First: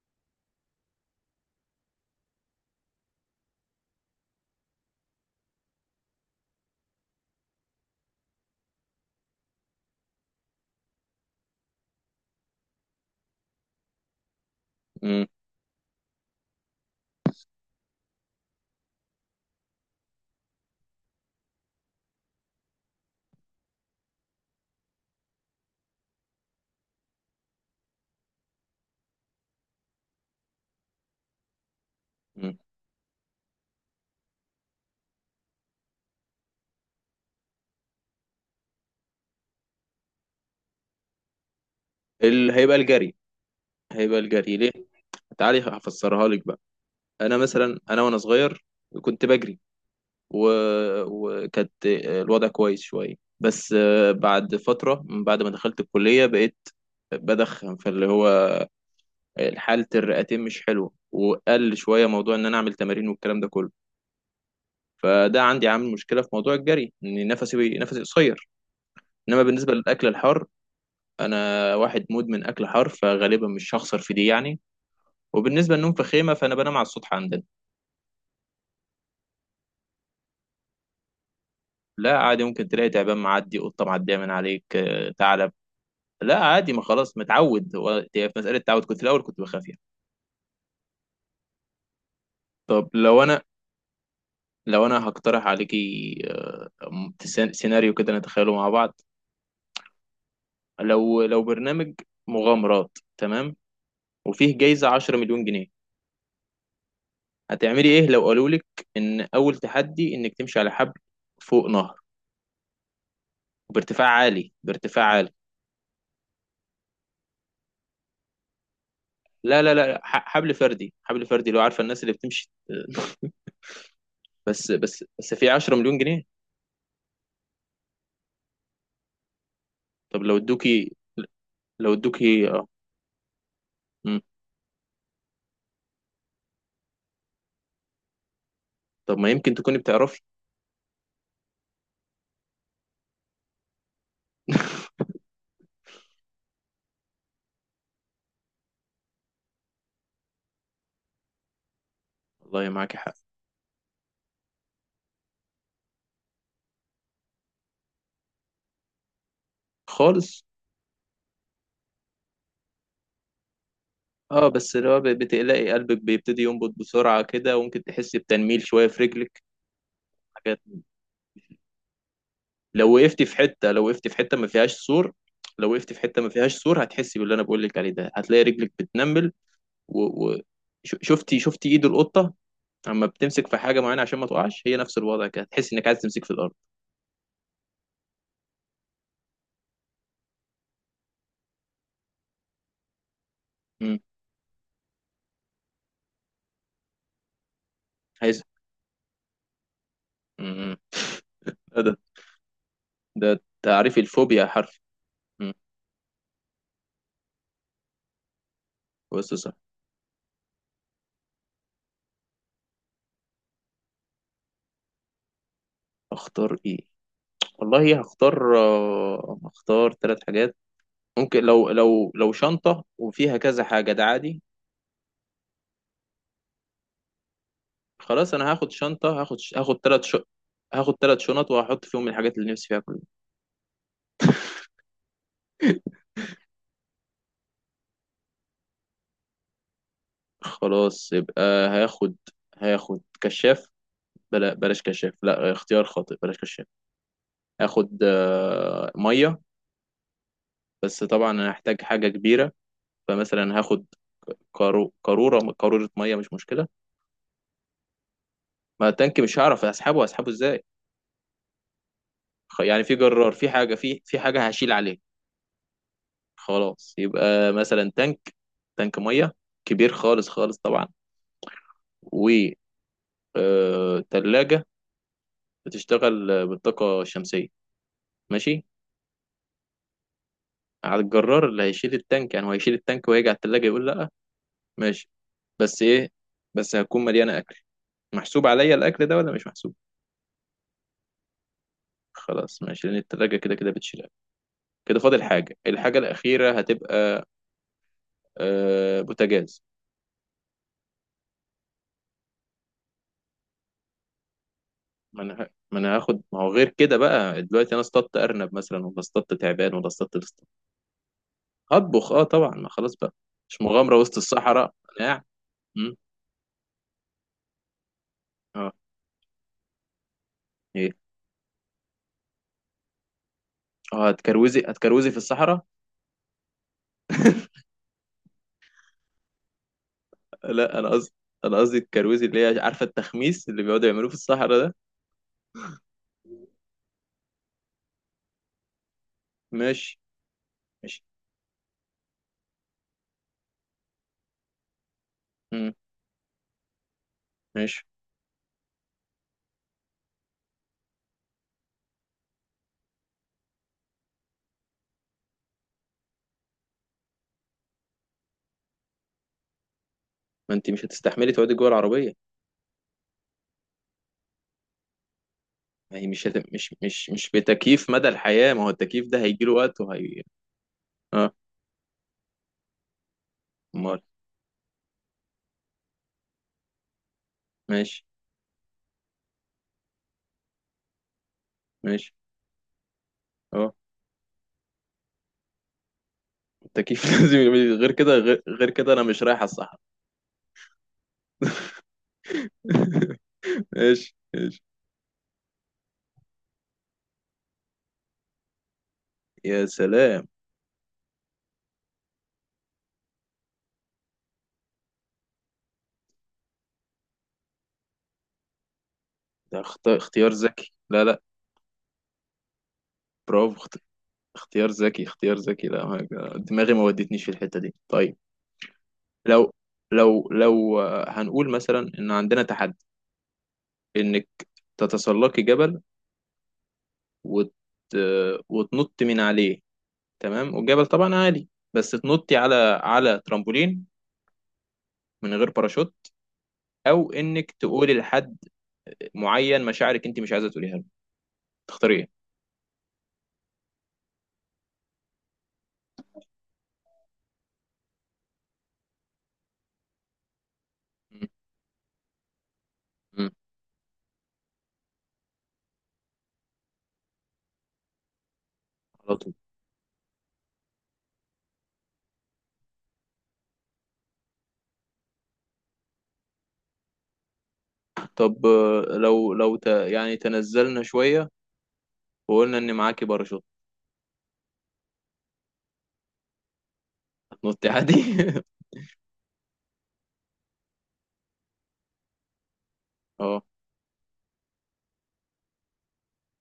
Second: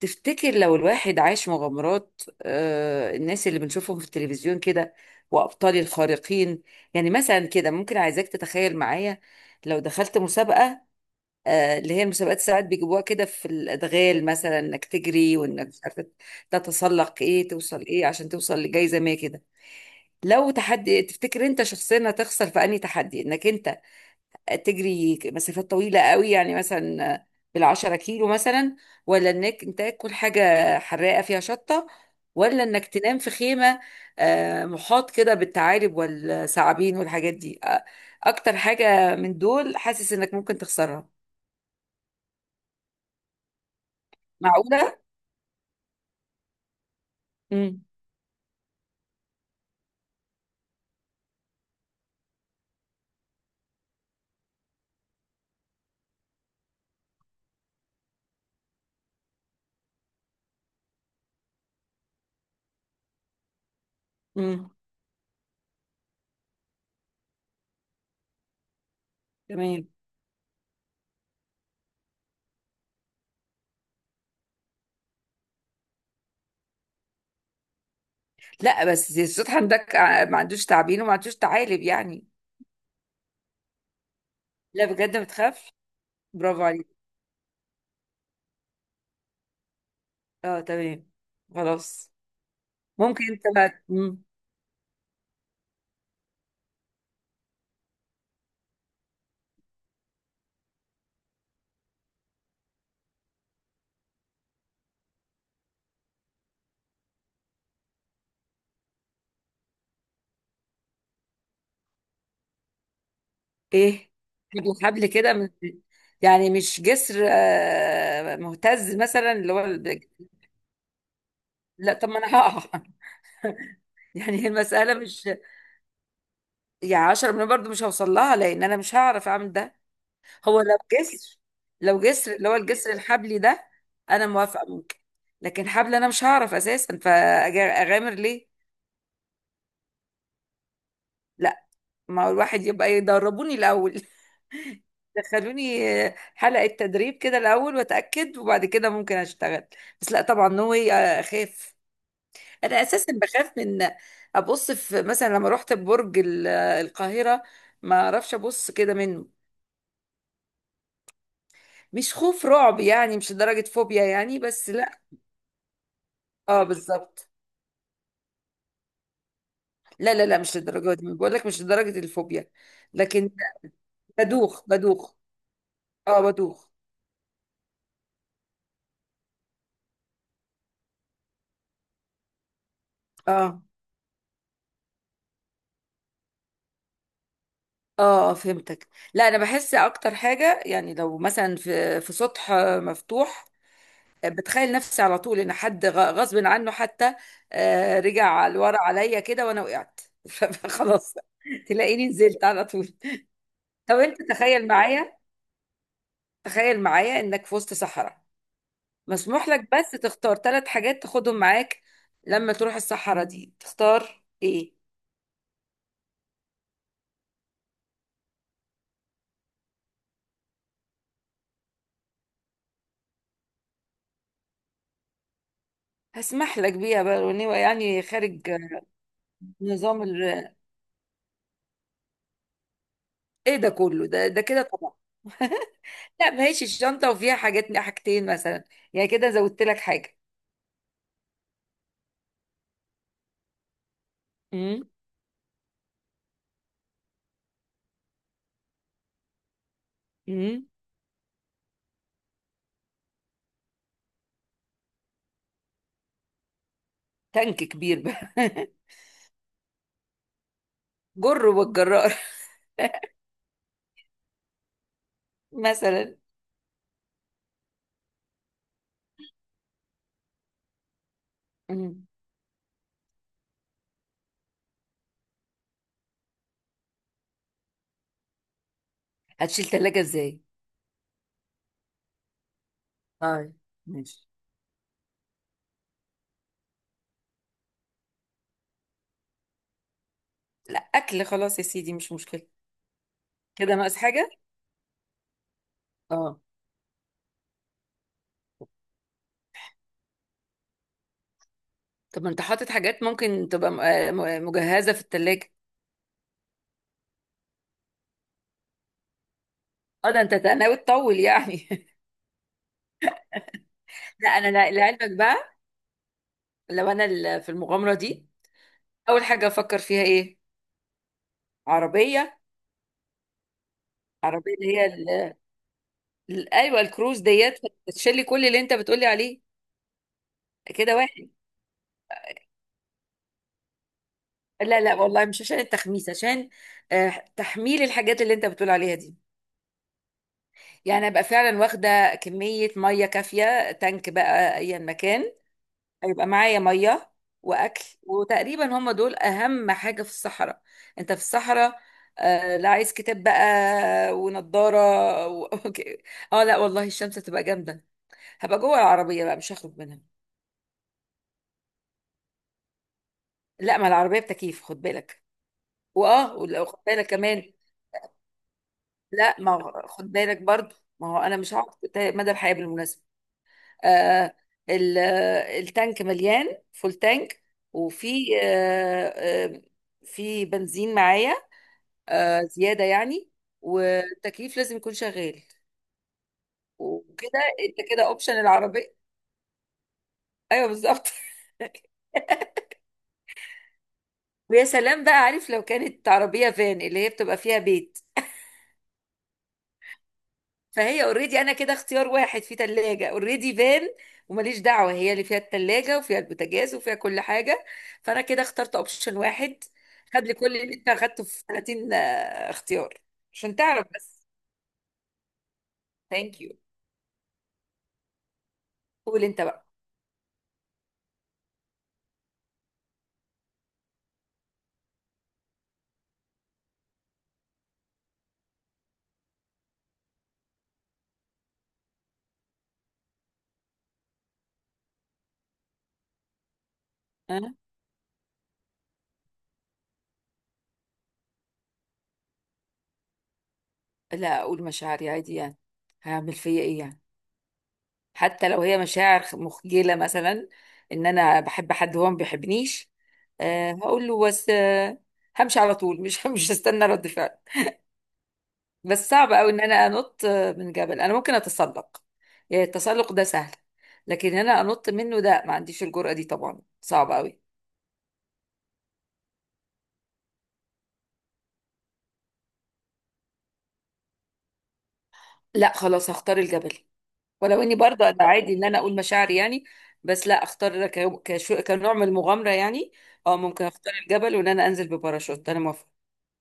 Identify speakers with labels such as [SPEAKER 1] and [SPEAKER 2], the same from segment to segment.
[SPEAKER 1] تفتكر لو الواحد عاش مغامرات، الناس اللي بنشوفهم في التلفزيون كده وأبطال الخارقين؟ يعني مثلا كده ممكن عايزاك تتخيل معايا. لو دخلت مسابقة، اللي هي المسابقات ساعات بيجيبوها كده في الأدغال مثلا، إنك
[SPEAKER 2] مم.
[SPEAKER 1] تجري وإنك مش عارفة تتسلق إيه، توصل إيه عشان توصل لجائزة ما كده. لو تحدي، تفتكر أنت شخصيا هتخسر في أنهي تحدي؟ إنك أنت تجري مسافات طويلة قوي، يعني مثلا بالعشرة كيلو مثلا، ولا انك انت تاكل حاجة حراقة فيها شطة،
[SPEAKER 2] مم.
[SPEAKER 1] ولا انك تنام في خيمة محاط كده بالثعالب والثعابين والحاجات دي؟ اكتر حاجة من دول حاسس انك ممكن تخسرها؟
[SPEAKER 2] ال... هيبقى الجري هيبقى الجري ليه؟
[SPEAKER 1] معقولة؟
[SPEAKER 2] تعالي هفسرها لك بقى. انا مثلا
[SPEAKER 1] امم.
[SPEAKER 2] انا وانا صغير كنت بجري و... وكانت الوضع كويس شويه. بس بعد فتره من بعد ما دخلت الكليه بقيت بدخن، فاللي هو حاله الرئتين مش حلوه، وقل شويه موضوع ان انا اعمل تمارين والكلام ده كله.
[SPEAKER 1] امم.
[SPEAKER 2] فده عندي عامل مشكله في موضوع الجري، ان نفسي قصير. انما بالنسبه
[SPEAKER 1] تمام.
[SPEAKER 2] للاكل الحار، انا واحد مدمن اكل حار، فغالبا مش هخسر في دي يعني. وبالنسبة للنوم في خيمة، فأنا بنام على السطح عندنا.
[SPEAKER 1] لا، بس زي الصوت عندك ما عندوش تعابين وما عندوش ثعالب
[SPEAKER 2] لا
[SPEAKER 1] يعني.
[SPEAKER 2] عادي، ممكن تلاقي تعبان معدي، قطة معدية من عليك،
[SPEAKER 1] لا، بجد ما
[SPEAKER 2] ثعلب.
[SPEAKER 1] تخافش.
[SPEAKER 2] لا
[SPEAKER 1] برافو
[SPEAKER 2] عادي، ما
[SPEAKER 1] عليك.
[SPEAKER 2] خلاص متعود هو. هي في مسألة تعود، كنت الأول كنت بخاف يعني.
[SPEAKER 1] اه، تمام. خلاص.
[SPEAKER 2] طب لو
[SPEAKER 1] ممكن
[SPEAKER 2] أنا
[SPEAKER 1] انت بقى.
[SPEAKER 2] لو أنا هقترح عليكي، سيناريو كده نتخيله مع بعض. لو برنامج مغامرات، تمام، وفيه جايزة 10 مليون جنيه. هتعملي إيه لو قالوا لك إن أول تحدي إنك تمشي على حبل فوق نهر بارتفاع
[SPEAKER 1] ايه،
[SPEAKER 2] عالي
[SPEAKER 1] حبل
[SPEAKER 2] بارتفاع
[SPEAKER 1] حبل
[SPEAKER 2] عالي؟
[SPEAKER 1] كده من، يعني مش جسر مهتز مثلا، اللي
[SPEAKER 2] لا
[SPEAKER 1] هو
[SPEAKER 2] لا لا، حبل فردي، حبل فردي، لو عارفه
[SPEAKER 1] لا
[SPEAKER 2] الناس
[SPEAKER 1] طب
[SPEAKER 2] اللي
[SPEAKER 1] ما انا
[SPEAKER 2] بتمشي.
[SPEAKER 1] هقع يعني هي
[SPEAKER 2] بس
[SPEAKER 1] المسألة
[SPEAKER 2] بس
[SPEAKER 1] مش،
[SPEAKER 2] بس في 10 مليون جنيه.
[SPEAKER 1] يعني 10 مليون برضو مش هوصل لها، لان انا مش هعرف اعمل ده.
[SPEAKER 2] طب لو
[SPEAKER 1] هو لو
[SPEAKER 2] ادوكي
[SPEAKER 1] جسر،
[SPEAKER 2] لو
[SPEAKER 1] لو جسر
[SPEAKER 2] ادوكي
[SPEAKER 1] اللي هو
[SPEAKER 2] اه.
[SPEAKER 1] الجسر الحبلي ده،
[SPEAKER 2] مم.
[SPEAKER 1] انا موافقة ممكن. لكن حبل انا مش هعرف اساسا، فاغامر ليه؟
[SPEAKER 2] طب ما يمكن تكوني بتعرفي.
[SPEAKER 1] لا، ما هو الواحد يبقى يدربوني الأول دخلوني حلقة تدريب كده الأول وأتأكد، وبعد كده ممكن أشتغل. بس لا طبعا، نو واي. أخاف.
[SPEAKER 2] والله
[SPEAKER 1] أنا
[SPEAKER 2] معاكي
[SPEAKER 1] أساسا
[SPEAKER 2] حق.
[SPEAKER 1] بخاف من أبص في، مثلا لما رحت برج القاهرة ما أعرفش أبص كده منه.
[SPEAKER 2] خالص.
[SPEAKER 1] مش خوف رعب يعني، مش لدرجة فوبيا يعني،
[SPEAKER 2] اه،
[SPEAKER 1] بس
[SPEAKER 2] بس اللي هو
[SPEAKER 1] لا.
[SPEAKER 2] بتقلقي، قلبك بيبتدي
[SPEAKER 1] اه
[SPEAKER 2] ينبض بسرعة
[SPEAKER 1] بالظبط.
[SPEAKER 2] كده، وممكن تحسي بتنميل شوية في رجلك.
[SPEAKER 1] لا لا لا، مش
[SPEAKER 2] حاجات من دي.
[SPEAKER 1] للدرجة دي، بقول لك مش لدرجة الفوبيا.
[SPEAKER 2] لو وقفتي
[SPEAKER 1] لكن
[SPEAKER 2] في حتة لو وقفتي في حتة ما
[SPEAKER 1] بدوخ
[SPEAKER 2] فيهاش سور
[SPEAKER 1] بدوخ.
[SPEAKER 2] لو وقفتي في
[SPEAKER 1] اه
[SPEAKER 2] حتة ما فيهاش
[SPEAKER 1] بدوخ.
[SPEAKER 2] سور، هتحسي باللي انا بقول لك عليه ده، هتلاقي رجلك بتنمل و... و... شفتي ايد القطة اما بتمسك في
[SPEAKER 1] اه،
[SPEAKER 2] حاجه معينه عشان ما تقعش، هي نفس الوضع كده، تحس انك عايز تمسك في الارض.
[SPEAKER 1] اه، فهمتك. لا انا بحس اكتر حاجه يعني، لو مثلا في سطح مفتوح،
[SPEAKER 2] امم.
[SPEAKER 1] بتخيل نفسي على طول ان حد غصب عنه حتى
[SPEAKER 2] عايز.
[SPEAKER 1] رجع لورا عليا كده وانا وقعت
[SPEAKER 2] امم.
[SPEAKER 1] فخلاص
[SPEAKER 2] ده
[SPEAKER 1] تلاقيني نزلت على طول.
[SPEAKER 2] ده
[SPEAKER 1] طب
[SPEAKER 2] تعريف
[SPEAKER 1] انت
[SPEAKER 2] الفوبيا
[SPEAKER 1] تخيل
[SPEAKER 2] حرف.
[SPEAKER 1] معايا
[SPEAKER 2] امم.
[SPEAKER 1] تخيل معايا انك في وسط صحراء،
[SPEAKER 2] بص
[SPEAKER 1] مسموح
[SPEAKER 2] صح.
[SPEAKER 1] لك بس تختار 3 حاجات تاخدهم معاك. لما تروح الصحراء دي تختار ايه؟
[SPEAKER 2] اختار ايه؟ والله هختار ثلاث حاجات. ممكن لو شنطه وفيها كذا حاجه ده عادي.
[SPEAKER 1] هسمح لك بيها بقى، يعني
[SPEAKER 2] خلاص،
[SPEAKER 1] خارج
[SPEAKER 2] انا هاخد شنطه، هاخد
[SPEAKER 1] نظام.
[SPEAKER 2] ثلاث هاخد ثلاث شنط وهحط فيهم الحاجات اللي نفسي فيها كلها.
[SPEAKER 1] ايه ده كله؟ ده ده كده طبعا لا، ما هيش الشنطه وفيها حاجات، حاجتين مثلا. يعني كده زودت لك حاجه.
[SPEAKER 2] خلاص يبقى هاخد هاخد كشاف. بلاش
[SPEAKER 1] امم.
[SPEAKER 2] كشاف، لا، اختيار خاطئ، بلاش كشاف. هاخد ميه.
[SPEAKER 1] امم.
[SPEAKER 2] بس طبعا انا هحتاج حاجه كبيره، فمثلا هاخد كارو قاروره قاروره ميه، مش مشكله.
[SPEAKER 1] تانك كبير بقى
[SPEAKER 2] ما التانك مش هعرف اسحبه ازاي.
[SPEAKER 1] جر والجرار
[SPEAKER 2] يعني في جرار، في حاجه، في حاجه هشيل عليه.
[SPEAKER 1] مثلا.
[SPEAKER 2] خلاص يبقى مثلا تانك ميه، كبير خالص خالص طبعا.
[SPEAKER 1] مم.
[SPEAKER 2] و تلاجة بتشتغل بالطاقه الشمسيه. ماشي،
[SPEAKER 1] هتشيل ثلاجه ازاي؟
[SPEAKER 2] على الجرار اللي هيشيل التانك يعني، هو هيشيل التانك وهيجي على
[SPEAKER 1] طيب
[SPEAKER 2] التلاجة يقول لا.
[SPEAKER 1] ماشي.
[SPEAKER 2] ماشي. بس ايه، بس هتكون مليانه اكل. محسوب عليا الاكل ده ولا مش محسوب؟
[SPEAKER 1] لا، اكل خلاص يا سيدي، مش مشكله.
[SPEAKER 2] خلاص ماشي، لان التلاجة كده كده
[SPEAKER 1] كده ناقص
[SPEAKER 2] بتشيل أكل.
[SPEAKER 1] حاجه.
[SPEAKER 2] كده فاضل حاجه، الحاجه
[SPEAKER 1] اه،
[SPEAKER 2] الاخيره هتبقى بوتاجاز.
[SPEAKER 1] طب ما انت حاطط حاجات ممكن تبقى مجهزه في الثلاجه.
[SPEAKER 2] ما انا هاخد، ما هو غير كده بقى دلوقتي انا اصطدت ارنب مثلا، ولا اصطدت تعبان، ولا
[SPEAKER 1] اه،
[SPEAKER 2] اصطدت
[SPEAKER 1] ده انت
[SPEAKER 2] لسان.
[SPEAKER 1] ناوي تطول يعني
[SPEAKER 2] هطبخ، اه طبعا، ما خلاص بقى. مش مغامره وسط
[SPEAKER 1] لا انا
[SPEAKER 2] الصحراء. انا
[SPEAKER 1] لعلمك
[SPEAKER 2] قاعد.
[SPEAKER 1] بقى،
[SPEAKER 2] مم.
[SPEAKER 1] لو انا في المغامره دي
[SPEAKER 2] اه.
[SPEAKER 1] اول حاجه افكر فيها ايه؟
[SPEAKER 2] ايه.
[SPEAKER 1] عربيه.
[SPEAKER 2] اه
[SPEAKER 1] عربية
[SPEAKER 2] هتكروزي
[SPEAKER 1] اللي هي
[SPEAKER 2] هتكروزي في الصحراء.
[SPEAKER 1] ايوه الكروز ديت، بتشيلي كل اللي انت بتقولي عليه
[SPEAKER 2] لا، انا
[SPEAKER 1] كده،
[SPEAKER 2] قصدي
[SPEAKER 1] واحد.
[SPEAKER 2] انا قصدي الكروزي، اللي هي عارفه التخميس اللي بيقعدوا يعملوه في الصحراء ده.
[SPEAKER 1] لا لا، والله مش عشان التخميس، عشان آه، تحميل الحاجات اللي انت بتقول عليها دي.
[SPEAKER 2] ماشي. مش،
[SPEAKER 1] يعني ابقى فعلا واخده كميه ميه كافيه، تانك بقى، ايا مكان
[SPEAKER 2] مم.
[SPEAKER 1] هيبقى معايا ميه واكل،
[SPEAKER 2] ماشي.
[SPEAKER 1] وتقريبا هم دول اهم حاجه في الصحراء. انت في الصحراء. آه لا عايز كتاب بقى ونضاره و... أوكي. اه لا والله، الشمس هتبقى جامده، هبقى جوه العربيه بقى مش هخرج منها.
[SPEAKER 2] ما انت مش هتستحملي تقعدي جوه العربيه؟
[SPEAKER 1] لا، ما العربية بتكييف، خد بالك.
[SPEAKER 2] ما هي
[SPEAKER 1] واه، ولو
[SPEAKER 2] مش
[SPEAKER 1] خد بالك
[SPEAKER 2] مش مش
[SPEAKER 1] كمان.
[SPEAKER 2] بتكييف مدى الحياه، ما هو التكييف ده
[SPEAKER 1] لا،
[SPEAKER 2] هيجي
[SPEAKER 1] ما
[SPEAKER 2] له وقت،
[SPEAKER 1] هو- خد
[SPEAKER 2] وهي.
[SPEAKER 1] بالك برضو، ما هو
[SPEAKER 2] اه.
[SPEAKER 1] انا مش هقعد مدى الحياة بالمناسبة.
[SPEAKER 2] امال.
[SPEAKER 1] آه التانك مليان، فول تانك.
[SPEAKER 2] ماشي
[SPEAKER 1] وفي في بنزين معايا
[SPEAKER 2] ماشي.
[SPEAKER 1] زيادة يعني.
[SPEAKER 2] اه،
[SPEAKER 1] والتكييف لازم يكون شغال.
[SPEAKER 2] التكييف لازم
[SPEAKER 1] وكده انت
[SPEAKER 2] غير
[SPEAKER 1] كده
[SPEAKER 2] كده
[SPEAKER 1] اوبشن
[SPEAKER 2] غير, غير كده
[SPEAKER 1] العربية.
[SPEAKER 2] انا مش رايح الصحراء.
[SPEAKER 1] ايوه بالظبط
[SPEAKER 2] ماشي ماشي.
[SPEAKER 1] ويا سلام بقى عارف، لو كانت عربية فان اللي هي بتبقى فيها بيت،
[SPEAKER 2] يا سلام.
[SPEAKER 1] فهي اوريدي. انا كده اختيار واحد، في تلاجة اوريدي فان، وماليش دعوة، هي اللي فيها التلاجة وفيها البوتاجاز وفيها كل حاجة. فانا كده اخترت اوبشن
[SPEAKER 2] ده
[SPEAKER 1] واحد، خد
[SPEAKER 2] اختيار
[SPEAKER 1] لي كل
[SPEAKER 2] ذكي.
[SPEAKER 1] اللي انت
[SPEAKER 2] لا لا.
[SPEAKER 1] اخدته في 30 اختيار،
[SPEAKER 2] برافو.
[SPEAKER 1] عشان تعرف بس.
[SPEAKER 2] اختيار ذكي، اختيار ذكي، لا
[SPEAKER 1] ثانك يو.
[SPEAKER 2] دماغي ما ودتنيش في الحته دي. طيب.
[SPEAKER 1] قول انت
[SPEAKER 2] لو
[SPEAKER 1] بقى.
[SPEAKER 2] لو هنقول مثلا ان عندنا تحدي انك تتسلقي جبل وت... وتنط من عليه، تمام، والجبل طبعا عالي، بس تنطي على ترامبولين من غير باراشوت، او
[SPEAKER 1] أه؟
[SPEAKER 2] انك تقولي لحد معين مشاعرك انت مش عايزه تقوليها له. تختاري ايه؟
[SPEAKER 1] لا، اقول مشاعري عادي يعني، هعمل فيا ايه يعني؟ حتى لو هي مشاعر مخجلة مثلا، ان
[SPEAKER 2] مم.
[SPEAKER 1] انا بحب حد هو ما بيحبنيش،
[SPEAKER 2] مم.
[SPEAKER 1] أه هقول له، بس أه، همشي على طول، مش مش هستنى رد فعل. بس
[SPEAKER 2] على
[SPEAKER 1] صعب
[SPEAKER 2] طول.
[SPEAKER 1] قوي ان انا انط من جبل. انا ممكن اتسلق، يعني التسلق ده سهل، لكن انا انط منه ده ما عنديش الجرأة دي، طبعا صعب قوي.
[SPEAKER 2] طب لو يعني تنزلنا شويه، وقلنا ان معاكي باراشوت،
[SPEAKER 1] لا، خلاص هختار الجبل، ولو
[SPEAKER 2] هتنطي
[SPEAKER 1] اني
[SPEAKER 2] عادي؟
[SPEAKER 1] برضه انا عادي ان انا اقول مشاعري يعني، بس لا اختار كشو كنوع من المغامرة يعني. اه،
[SPEAKER 2] اه،
[SPEAKER 1] ممكن اختار الجبل وان انا انزل بباراشوت، انا موافقة.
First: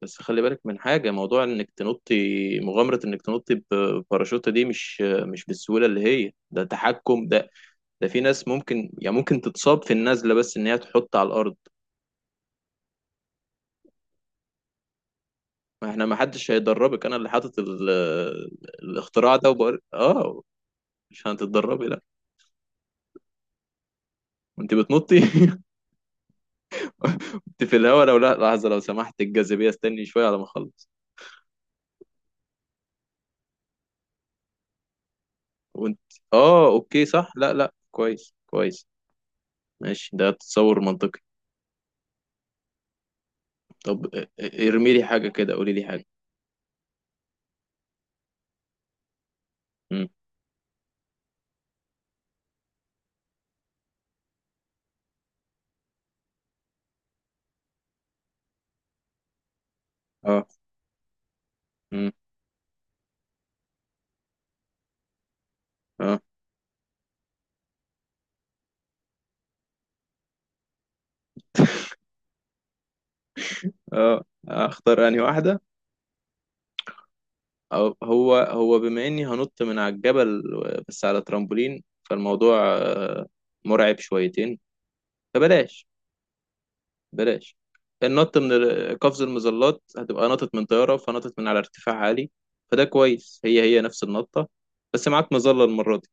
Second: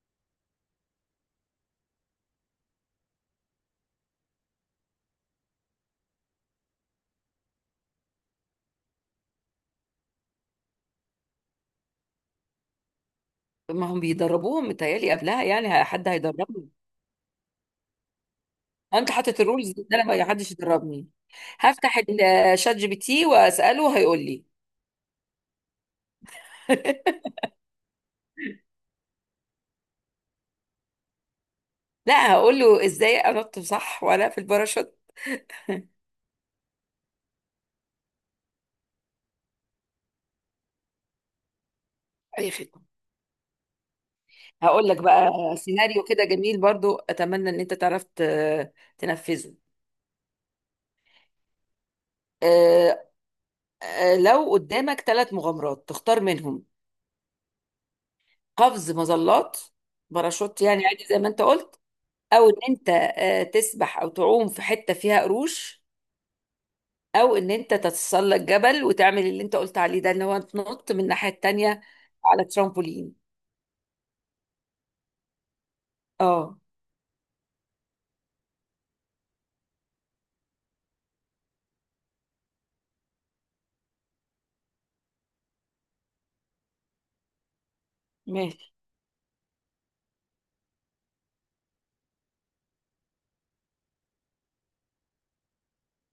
[SPEAKER 2] بس خلي بالك من حاجه، موضوع انك تنطي، مغامره انك تنطي بباراشوت دي مش بالسهوله اللي هي ده، تحكم ده في ناس ممكن، يعني ممكن تتصاب في النزله بس ان هي تحط على الارض.
[SPEAKER 1] ما هم بيدربوهم متهيألي قبلها يعني،
[SPEAKER 2] ما احنا
[SPEAKER 1] حد
[SPEAKER 2] ما حدش
[SPEAKER 1] هيدربني.
[SPEAKER 2] هيدربك. انا اللي حاطط
[SPEAKER 1] انت
[SPEAKER 2] الاختراع
[SPEAKER 1] حاطط
[SPEAKER 2] ده
[SPEAKER 1] الرولز
[SPEAKER 2] وبقول
[SPEAKER 1] دي إن انا ما
[SPEAKER 2] اه.
[SPEAKER 1] حدش يدربني.
[SPEAKER 2] مش هتتدربي لا.
[SPEAKER 1] هفتح الشات جي بي تي واساله هيقول لي
[SPEAKER 2] وانت بتنطي كنت في الهوا، لو، لا لحظه لو سمحت، الجاذبيه استني شويه على ما اخلص.
[SPEAKER 1] لا، هقول له ازاي انط صح وانا في الباراشوت.
[SPEAKER 2] وانت، اه اوكي، صح، لا لا، كويس كويس. ماشي، ده تصور منطقي.
[SPEAKER 1] اي خدمه.
[SPEAKER 2] طب اه، اه،
[SPEAKER 1] هقول
[SPEAKER 2] ارمي
[SPEAKER 1] لك
[SPEAKER 2] لي حاجه
[SPEAKER 1] بقى
[SPEAKER 2] كده، قولي لي
[SPEAKER 1] سيناريو
[SPEAKER 2] حاجه.
[SPEAKER 1] كده جميل برضو، اتمنى ان انت تعرف تنفذه.
[SPEAKER 2] امم.
[SPEAKER 1] آه، لو قدامك 3 مغامرات تختار منهم: قفز مظلات،
[SPEAKER 2] اه.
[SPEAKER 1] باراشوت يعني عادي زي ما انت قلت،
[SPEAKER 2] امم.
[SPEAKER 1] او ان انت تسبح او تعوم في حته فيها قروش،
[SPEAKER 2] اه.
[SPEAKER 1] او ان انت تتسلق جبل وتعمل اللي انت قلت عليه ده، ان هو تنط من الناحيه التانيه على ترامبولين.
[SPEAKER 2] اه. اختار انهي واحده.
[SPEAKER 1] اه.
[SPEAKER 2] هو بما اني هنط من على الجبل بس على ترامبولين، فالموضوع مرعب شويتين، فبلاش، بلاش. النط من
[SPEAKER 1] ماشي.
[SPEAKER 2] قفز المظلات، هتبقى نطت من طيارة، فنطت من على ارتفاع عالي، فده كويس، هي نفس النطة بس معاك مظلة المرة دي.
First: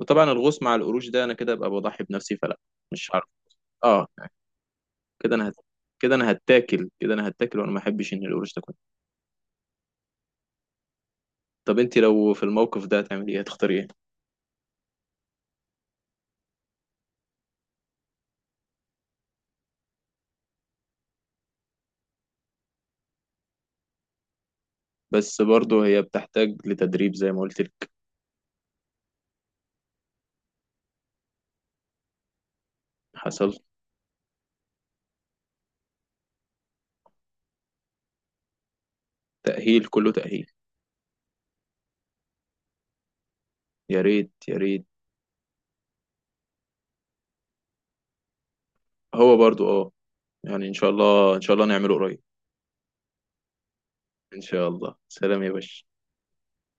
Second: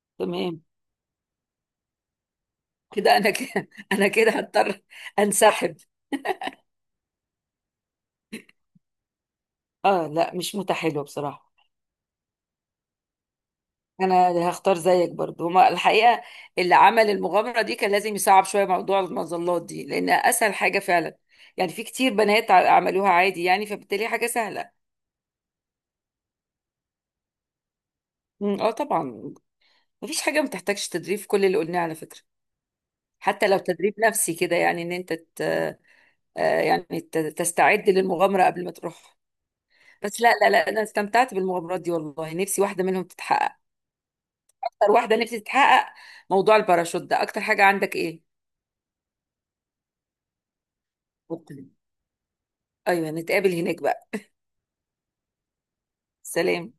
[SPEAKER 2] وطبعا
[SPEAKER 1] تمام.
[SPEAKER 2] الغوص مع القروش ده، انا كده ابقى بضحي بنفسي، فلا، مش
[SPEAKER 1] كده
[SPEAKER 2] هعرف.
[SPEAKER 1] انا كده
[SPEAKER 2] اه،
[SPEAKER 1] انا كده هضطر
[SPEAKER 2] كده انا
[SPEAKER 1] انسحب.
[SPEAKER 2] كده انا هتاكل، وانا ما احبش ان القروش تاكل.
[SPEAKER 1] اه لا، مش متحلو بصراحه.
[SPEAKER 2] طب انت لو في الموقف ده هتعملي ايه، هتختاري ايه؟
[SPEAKER 1] انا هختار زيك برضو هما الحقيقه. اللي عمل المغامره دي كان لازم يصعب شويه موضوع المظلات دي، لان اسهل حاجه فعلا، يعني في كتير بنات عملوها عادي يعني، فبالتالي حاجه سهله.
[SPEAKER 2] بس برضه هي بتحتاج لتدريب زي ما قلت لك.
[SPEAKER 1] أمم، اه طبعا. مفيش حاجه ما تحتاجش تدريب في كل اللي قلناه على فكره، حتى
[SPEAKER 2] حصل.
[SPEAKER 1] لو تدريب نفسي كده، يعني ان انت ت... آه، يعني تستعد للمغامره قبل ما تروح.
[SPEAKER 2] تأهيل، كله
[SPEAKER 1] بس لا لا
[SPEAKER 2] تأهيل.
[SPEAKER 1] لا، انا استمتعت بالمغامرات دي والله، نفسي واحده منهم تتحقق.
[SPEAKER 2] يا ريت يا ريت.
[SPEAKER 1] اكتر واحده نفسي تتحقق موضوع الباراشوت ده. اكتر حاجه عندك ايه؟
[SPEAKER 2] هو برضه اه، يعني ان شاء الله ان شاء الله
[SPEAKER 1] اوكي.
[SPEAKER 2] نعمله قريب.
[SPEAKER 1] ايوه نتقابل هناك بقى.
[SPEAKER 2] ان شاء الله. سلام يا باشا.
[SPEAKER 1] سلام.